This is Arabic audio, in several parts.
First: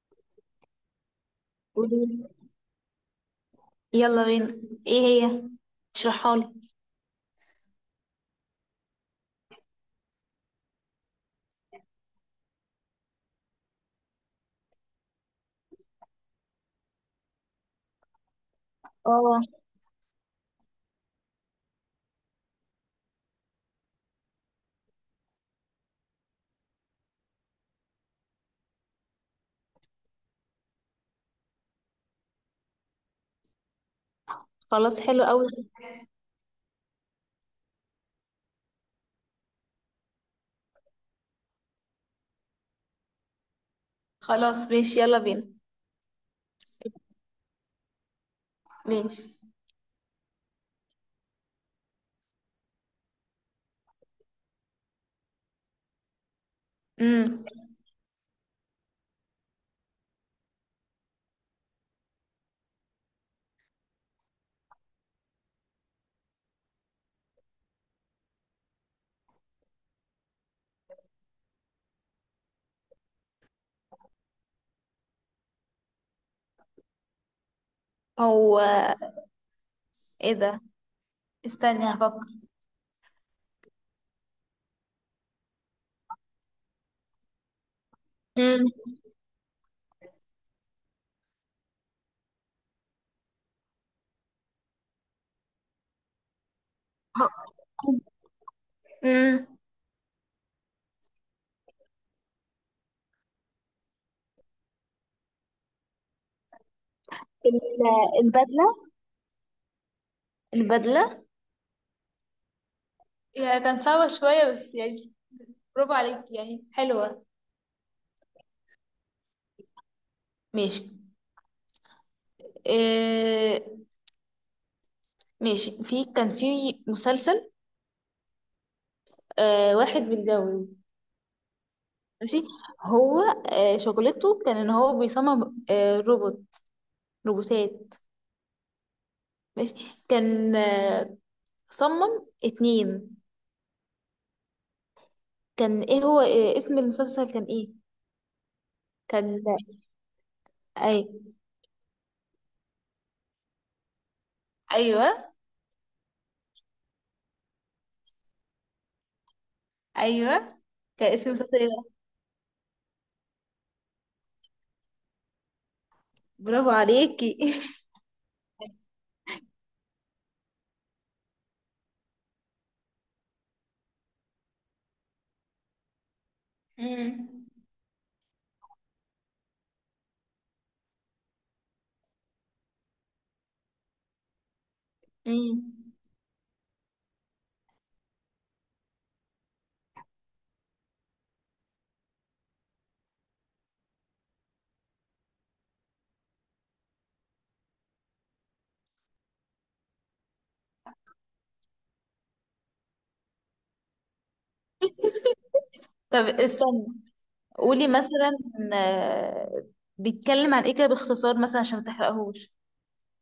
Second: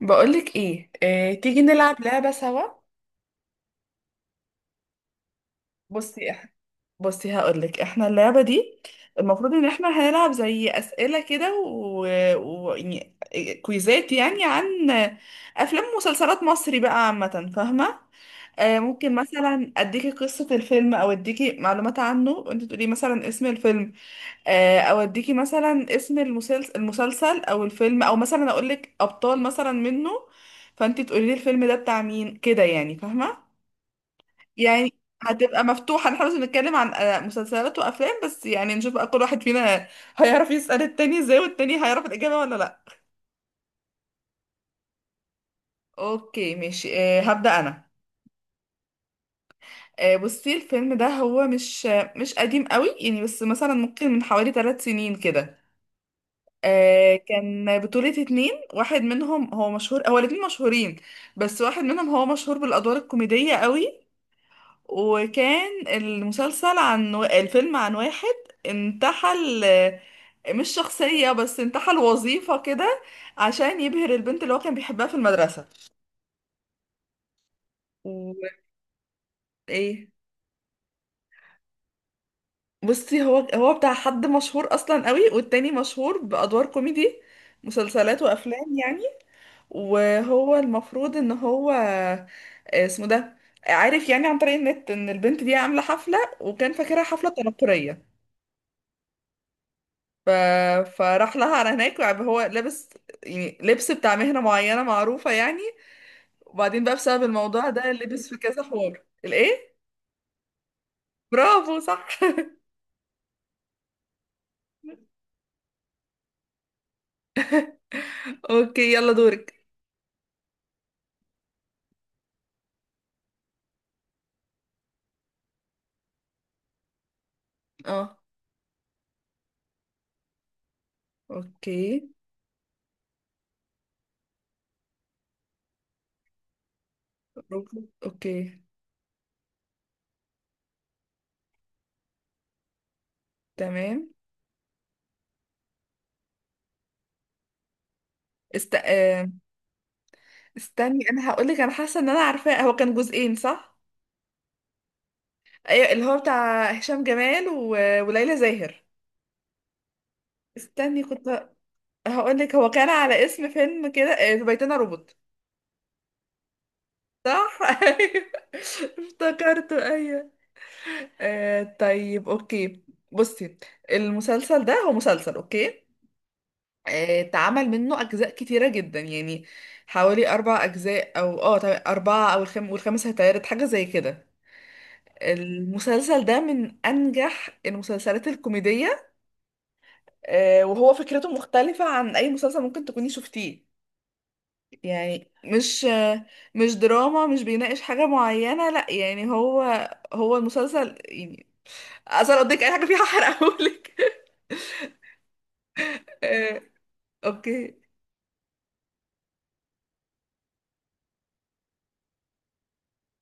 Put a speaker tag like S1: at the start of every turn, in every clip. S1: بقولك ايه، تيجي نلعب
S2: قولي لي.
S1: لعبة سوا.
S2: يلا بينا. ايه هي؟
S1: بصي
S2: اشرحها
S1: إح-
S2: لي.
S1: بصي، هقولك احنا اللعبة دي المفروض ان احنا هنلعب زي اسئلة كده و يعني كويزات يعني عن افلام ومسلسلات مصري بقى عامة، فاهمة؟ ممكن
S2: اه.
S1: مثلا اديكي قصة الفيلم او اديكي معلومات عنه وانت تقولي مثلا اسم الفيلم. او اديكي مثلا اسم المسلسل او الفيلم او مثلا اقولك ابطال مثلا منه، فانت تقولي لي الفيلم ده بتاع مين كده، يعني فاهمة؟ يعني
S2: خلاص حلو قوي.
S1: هتبقى مفتوحة، نحن بس بنتكلم عن مسلسلات وأفلام بس، يعني نشوف بقى كل واحد فينا هيعرف يسأل التاني ازاي والتاني هيعرف الإجابة ولا لأ.
S2: خلاص ماشي، يلا بينا.
S1: اوكي ماشي، أه هبدأ أنا.
S2: ماشي.
S1: أه بصي، الفيلم ده هو مش مش قديم قوي يعني، بس مثلا ممكن من حوالي 3 سنين كده. أه
S2: امم
S1: كان بطولة اتنين، واحد منهم هو مشهور، هو الاتنين مشهورين، بس واحد منهم هو مشهور بالأدوار الكوميدية قوي. وكان المسلسل عن الفيلم عن واحد انتحل، مش شخصية بس انتحل وظيفة كده عشان يبهر البنت اللي هو كان بيحبها في المدرسة.
S2: هو
S1: وايه،
S2: ايه ده؟ استني هفكر.
S1: بصي هو بتاع حد مشهور اصلا قوي، والتاني مشهور بأدوار كوميدي مسلسلات
S2: امم
S1: وافلام يعني. وهو المفروض ان هو اسمه ده، عارف يعني عن طريق النت ان البنت دي عاملة حفلة، وكان فاكرها حفلة تنكرية.
S2: امم.
S1: ف... فراح لها على هناك، بقى هو لابس يعني لبس بتاع مهنة معينة معروفة يعني. وبعدين بقى بسبب الموضوع ده
S2: ال-
S1: لبس في كذا
S2: البدلة.
S1: حوار الايه؟
S2: البدلة.
S1: برافو صح.
S2: هي كانت صعبة شوية بس يعني برافو عليك، يعني حلوة.
S1: اوكي يلا دورك.
S2: ماشي. إيه؟ ماشي، كان في مسلسل،
S1: اه.
S2: واحد متجوز.
S1: اوكي.
S2: ماشي. هو شغلته كان ان هو بيصمم روبوت،
S1: روبوت،
S2: روبوتات.
S1: اوكي.
S2: ماشي. كان صمم اتنين.
S1: تمام.
S2: كان ايه هو، إيه اسم المسلسل، كان ايه؟
S1: است... آه،
S2: كان اي.
S1: استني انا هقول لك، انا حاسه ان انا عارفاه. هو كان جزئين صح؟
S2: ايوه.
S1: ايوه، اللي هو بتاع هشام جمال وليلى زاهر.
S2: ايوه.
S1: استني
S2: كان اسم
S1: كنت
S2: المسلسل ايه بقى؟
S1: هقول لك، هو كان على اسم فيلم كده، في بيتنا روبوت.
S2: برافو عليكي.
S1: صح. ايوه، افتكرته ايوه. آه طيب اوكي. بصي، المسلسل ده هو مسلسل اوكي، آه
S2: مم.
S1: اتعمل منه اجزاء كتيره جدا يعني، حوالي اربع اجزاء او اه طيب اربعه، او والخامس هيتعرض حاجه زي كده.
S2: مم.
S1: المسلسل ده من انجح المسلسلات الكوميديه. آه وهو فكرته مختلفه عن اي مسلسل ممكن تكوني شفتيه. يعني مش دراما، مش بيناقش حاجة معينة لا، يعني هو هو المسلسل يعني اصل لو قلتلك اي حاجة فيها هحرقهولك.
S2: طب
S1: آه،
S2: استني،
S1: اوكي.
S2: قولي مثلا آه، بيتكلم عن ايه كده باختصار، مثلا عشان ما تحرقهوش.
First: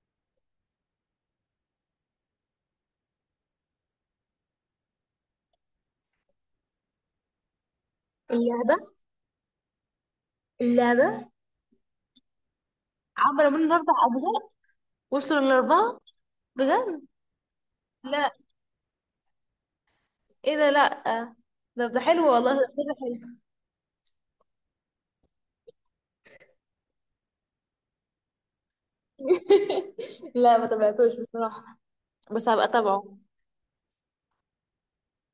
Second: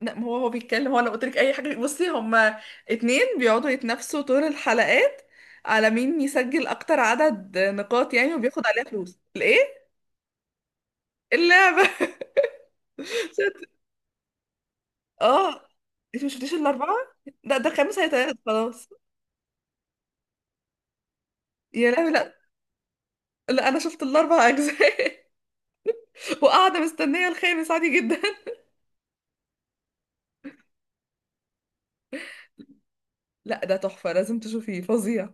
S1: لا ما هو هو بيتكلم، هو لو قلت لك اي حاجه، بصي هما اتنين بيقعدوا يتنافسوا طول الحلقات على مين يسجل اكتر عدد نقاط يعني وبياخد
S2: اللعبة.
S1: عليها فلوس الايه؟
S2: اللعبة.
S1: اللعبه.
S2: عملوا
S1: شت-
S2: منه اربع اجزاء؟ وصلوا
S1: اه.
S2: للاربعه؟
S1: انت مش شفتيش الاربعه؟
S2: بجد؟
S1: لا ده خامس
S2: لا.
S1: هيتعرض خلاص.
S2: ايه ده؟ لا. ده
S1: يا
S2: ده
S1: لهوي
S2: حلو
S1: لا.
S2: والله، ده حلو.
S1: لا انا شفت الاربع اجزاء وقاعدة مستنية الخامس عادي جدا.
S2: لا، ما تابعتوش بصراحة، بس هبقى اتابعه.
S1: لا ده تحفة لازم تشوفيه، فظيع.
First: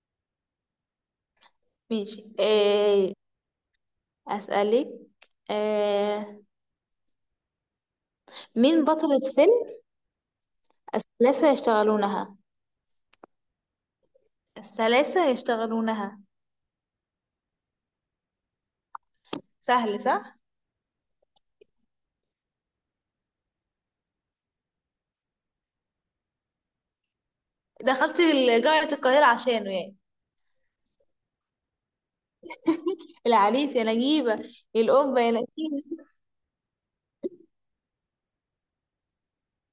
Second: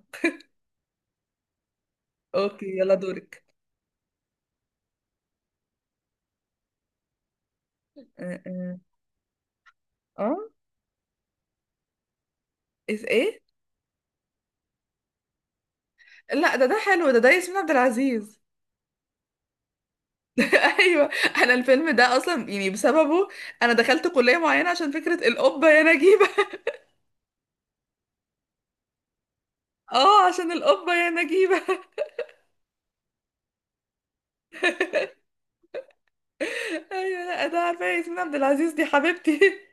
S2: ماشي.
S1: اوكي يلا
S2: آه،
S1: دورك.
S2: اسألك. آه،
S1: اه اه.
S2: مين بطلة فيلم
S1: آه،
S2: الثلاثة يشتغلونها؟
S1: إيه ايه.
S2: الثلاثة يشتغلونها.
S1: لا ده ده حلو، ده ده ياسمين عبد العزيز.
S2: سهل، صح؟
S1: ايوه. انا الفيلم ده اصلا يعني بسببه انا دخلت كلية معينة عشان فكرة القبة يا نجيبة.
S2: دخلت ال- جامعة القاهرة عشانه يعني؟
S1: اه عشان القبة يا نجيبة.
S2: العريس يا نجيبة. الأم يا نسيمة.
S1: ايوه، لا ده عارفة ياسمين عبد العزيز دي حبيبتي.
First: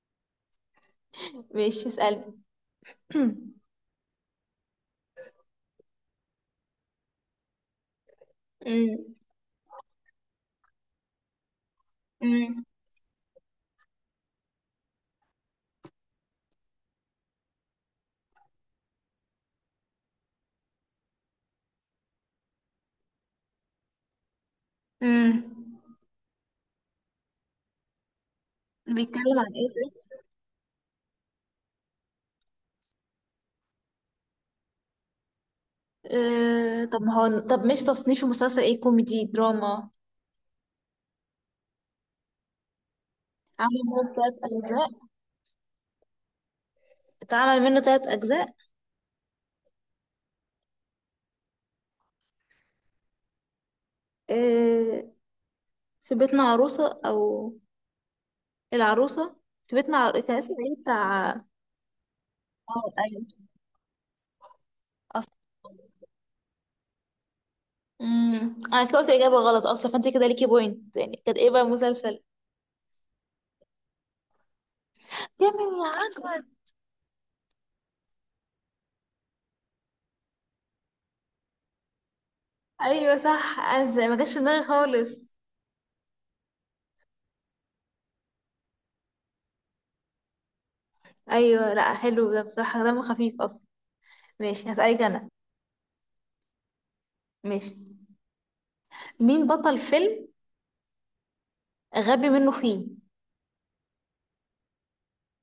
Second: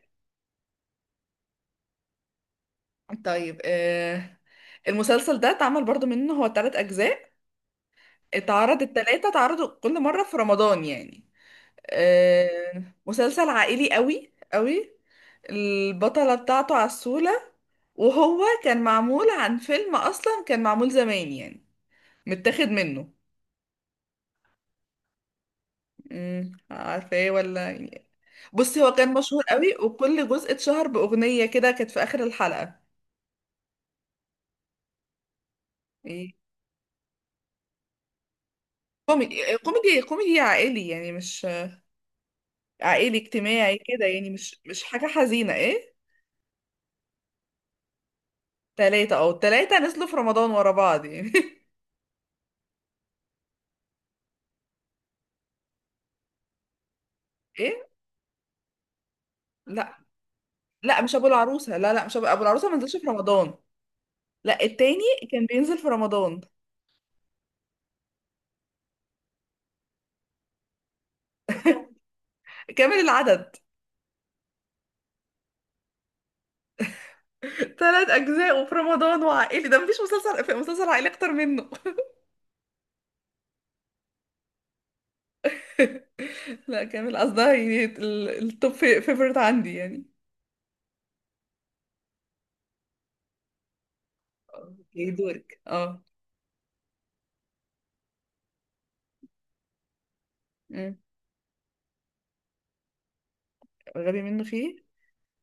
S2: ماشي اسألني.
S1: طيب آه، المسلسل ده اتعمل برضو منه هو تلات اجزاء، اتعرض
S2: أمم.
S1: التلاتة، اتعرضوا كل مرة في رمضان يعني.
S2: أمم.
S1: مسلسل عائلي قوي قوي. البطلة بتاعته عسولة، وهو كان معمول عن فيلم أصلا كان معمول زمان يعني متاخد منه.
S2: أمم.
S1: امم، عارفة ايه ولا يعني؟ بصي هو كان
S2: بيتكلم
S1: مشهور
S2: عن ايه
S1: قوي
S2: ده؟
S1: وكل جزء اتشهر بأغنية كده كانت في آخر الحلقة. ايه،
S2: آه طب، ما هو طب مش تصنيف المسلسل ايه، كوميدي
S1: كوميدي.
S2: دراما؟
S1: كوميدي كوميدي عائلي يعني، مش عائلي اجتماعي كده
S2: عامل
S1: يعني،
S2: ثلاث
S1: مش
S2: أجزاء.
S1: حاجة حزينة ايه.
S2: اتعمل منه تلات أجزاء.
S1: تلاتة، اه التلاتة نزلوا في رمضان ورا بعض يعني.
S2: آه، في بيتنا عروسة؟ أو
S1: ايه؟
S2: العروسة؟ في بيتنا
S1: لا
S2: عر-، كان اسمه ايه
S1: لا مش ابو
S2: بتاع؟
S1: العروسه، لا لا مش ابو, أبو العروسه ما
S2: اه
S1: نزلش في
S2: ايوه.
S1: رمضان. لا التاني
S2: اصل.
S1: كان بينزل في رمضان.
S2: انا كده قلت اجابه غلط اصلا، فانت كده ليكي بوينت يعني. كانت ايه بقى مسلسل؟
S1: كامل العدد.
S2: كامل العجب.
S1: ثلاث اجزاء وفي رمضان وعائلي، ده مفيش مسلسل في مسلسل عائلي اكتر منه.
S2: ايوه صح، انا زي- ما جاش في دماغي خالص.
S1: لا كامل قصدها يعني، التوب فيفورت عندي يعني.
S2: ايوه لا حلو، ده بصراحه دمه خفيف اصلا. ماشي، هسألك
S1: اوكي
S2: انا.
S1: دورك اه.
S2: ماشي. مين بطل فيلم
S1: أمم.
S2: غبي منه فيه؟
S1: غبي منه فيه.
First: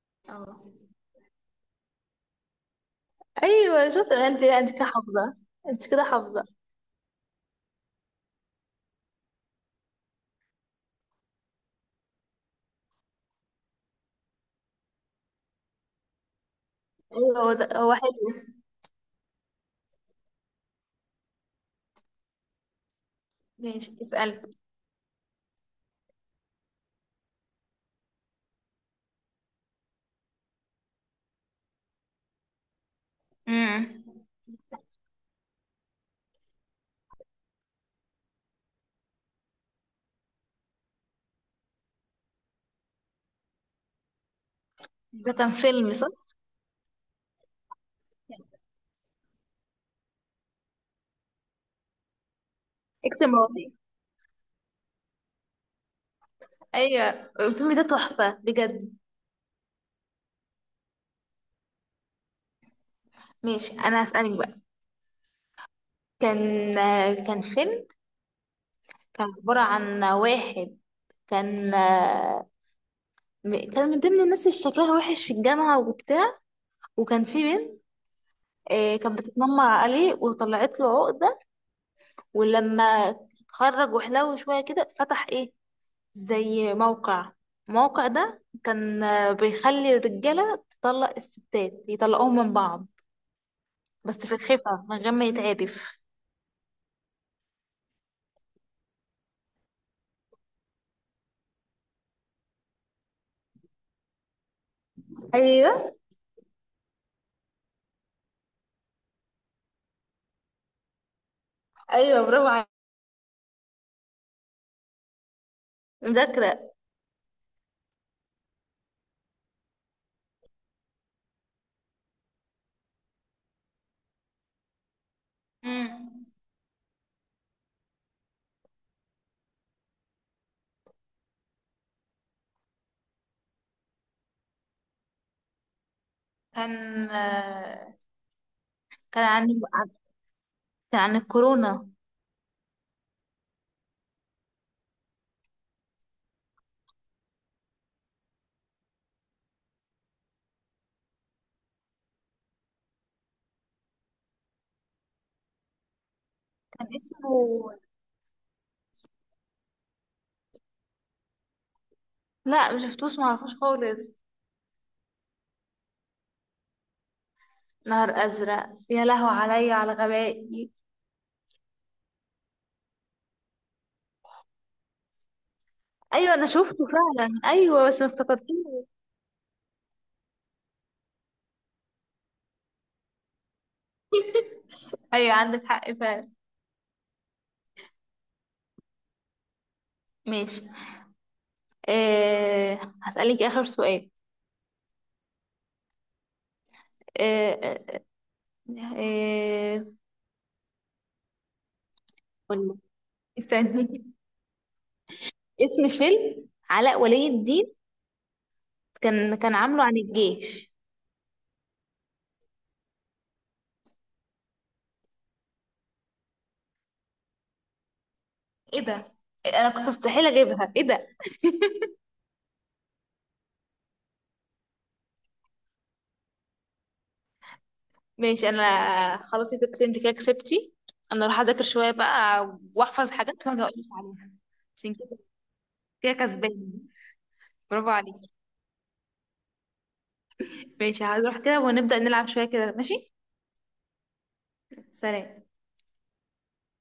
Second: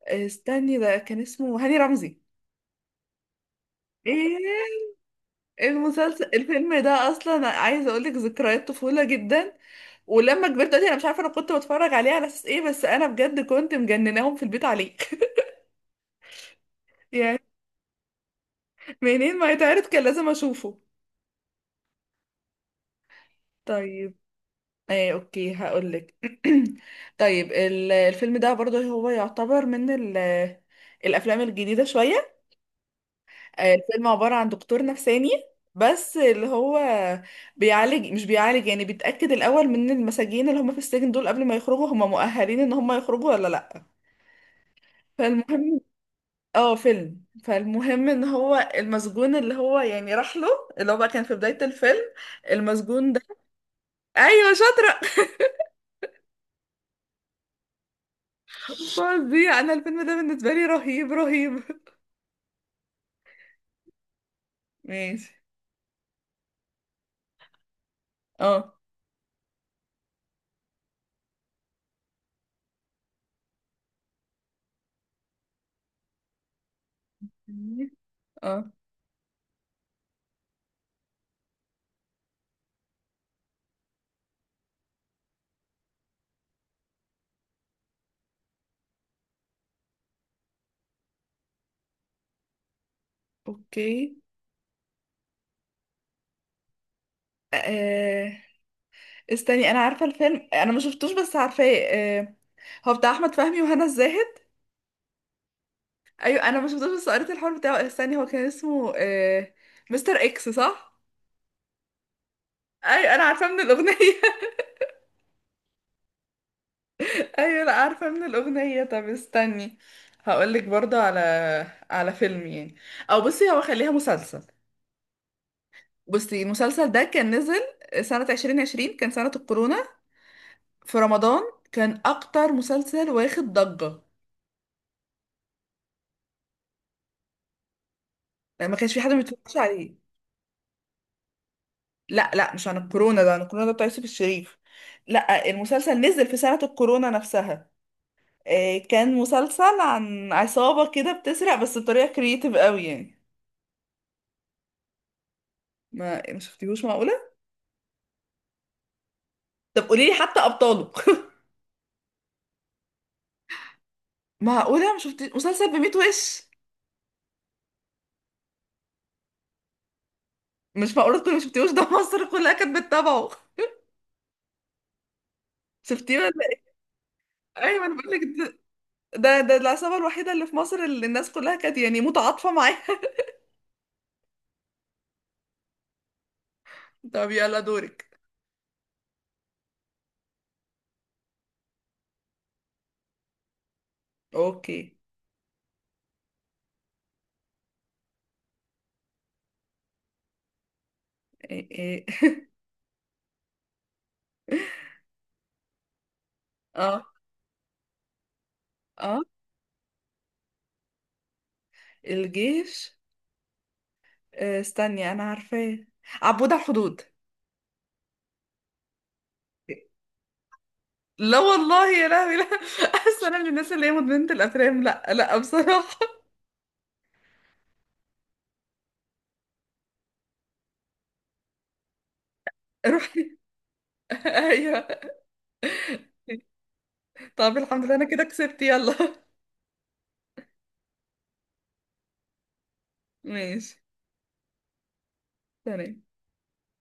S2: اه.
S1: استني ده كان اسمه هاني رمزي.
S2: ايوه شاطر انت، لا انت
S1: ايه،
S2: كده حافظه. انت كده
S1: المسلسل
S2: حافظه.
S1: الفيلم ده اصلا عايزه اقول لك ذكريات طفوله جدا. ولما كبرت دلوقتي انا مش عارفه انا كنت بتفرج عليه على اساس ايه، بس انا بجد كنت مجنناهم في البيت عليه
S2: ايوه،
S1: يعني.
S2: هو ده هو حلو.
S1: منين ما يتعرض كان لازم اشوفه.
S2: ماشي
S1: طيب.
S2: اسأل.
S1: ايه اوكي هقولك. طيب الفيلم ده برضه هو يعتبر من الافلام الجديده شويه.
S2: امم
S1: الفيلم عباره عن دكتور نفساني، بس اللي هو بيعالج، مش بيعالج يعني، بيتاكد الاول من المساجين اللي هم في السجن دول قبل ما يخرجوا، هم مؤهلين ان هم يخرجوا ولا لا.
S2: ده كان
S1: فالمهم
S2: فيلم صح؟
S1: اه فيلم. فالمهم ان هو المسجون اللي هو يعني راح له، اللي هو بقى كان في بدايه الفيلم المسجون ده.
S2: اكس مراتي.
S1: ايوه شاطره.
S2: ايوه الفيلم ده تحفة بجد.
S1: فظيع، انا الفيلم ده بالنسبه لي رهيب رهيب.
S2: ماشي انا هسألك بقى.
S1: ماشي.
S2: كان كان فيلم،
S1: اه
S2: كان عبارة عن واحد كان، م- كان من ضمن الناس اللي شكلها وحش في الجامعة وبتاع، وكان في بنت
S1: اه.
S2: كانت بتتنمر عليه وطلعت له عقدة. ولما اتخرج وحلو شوية كده، فتح ايه زي موقع. الموقع ده كان بيخلي الرجالة تطلق الستات، يطلقوهم من بعض،
S1: اوكي.
S2: بس في الخفا من غير ما يتعرف.
S1: آه... استني انا عارفه الفيلم، انا ما شفتوش بس عارفاه. آه... هو بتاع احمد فهمي وهنا الزاهد.
S2: ايوه.
S1: ايوه انا ما شفتوش بس قريت الحوار بتاعه. استني هو كان اسمه آه... مستر اكس صح.
S2: ايوه برافو عليك.
S1: ايوه. انا عارفاه من الاغنيه.
S2: مذاكرة.
S1: ايوه، لا عارفه من الاغنيه. طب استني هقولك برضه على فيلم يعني، او بصي هو خليها مسلسل.
S2: مم.
S1: بصي المسلسل ده كان نزل سنة 2020، كان سنة الكورونا، في رمضان، كان أكتر مسلسل واخد ضجة
S2: كان
S1: يعني، ما كانش في حد ما
S2: كان
S1: بيتفرجش
S2: عن،
S1: عليه.
S2: كان عن الكورونا.
S1: لا لا مش عن الكورونا، ده عن الكورونا ده بتاع يوسف الشريف. لا المسلسل نزل في سنة الكورونا نفسها. كان مسلسل عن عصابة كده بتسرق بس بطريقة كرييتيف قوي يعني. ما شفتيهوش،
S2: كان
S1: معقولة؟
S2: اسمه،
S1: طب قولي لي حتى أبطاله.
S2: لا مشفتوش معرفوش خالص.
S1: معقولة ما شفتي مسلسل بميت وش.
S2: نهر أزرق، يا لهو عليا على غبائي.
S1: مش معقولة تكوني ما شفتيهوش، ده مصر كلها كانت بتتابعه. شفتيه ولا؟
S2: أيوة أنا شفته فعلا،
S1: ايوه
S2: أيوة
S1: انا
S2: بس ما
S1: بقول لك
S2: افتكرتوش.
S1: ده، ده العصابه الوحيده اللي في مصر اللي الناس كلها كانت يعني متعاطفه معاها.
S2: أيوة عندك حق فعلا.
S1: طب يلا دورك.
S2: ماشي، أه هسألك آخر سؤال.
S1: اوكي.
S2: أه أه. أه.
S1: إيه إيه.
S2: قولي. استني، اسم فيلم علاء
S1: اه
S2: ولي الدين،
S1: اه.
S2: كان كان عامله عن الجيش.
S1: الجيش. استني انا عارفاه. عبود على الحدود.
S2: ايه ده؟ انا كنت مستحيل اجيبها، ايه ده.
S1: لا والله يا لهوي لا. اصل انا من الناس اللي هي مدمنه الافلام لا لا بصراحه.
S2: ماشي انا، خلاص يا ست انت كده كسبتي. انا اروح اذاكر شويه بقى، واحفظ
S1: روحي.
S2: حاجات وانا اقول لك عليها.
S1: ايوه.
S2: عشان كده، كده كسبانه.
S1: طب الحمد
S2: برافو
S1: لله انا كده
S2: عليكي.
S1: كسبت، يلا.
S2: ماشي هروح كده ونبدأ نلعب شويه كده، ماشي؟
S1: ماشي.
S2: سلام.
S1: تمام.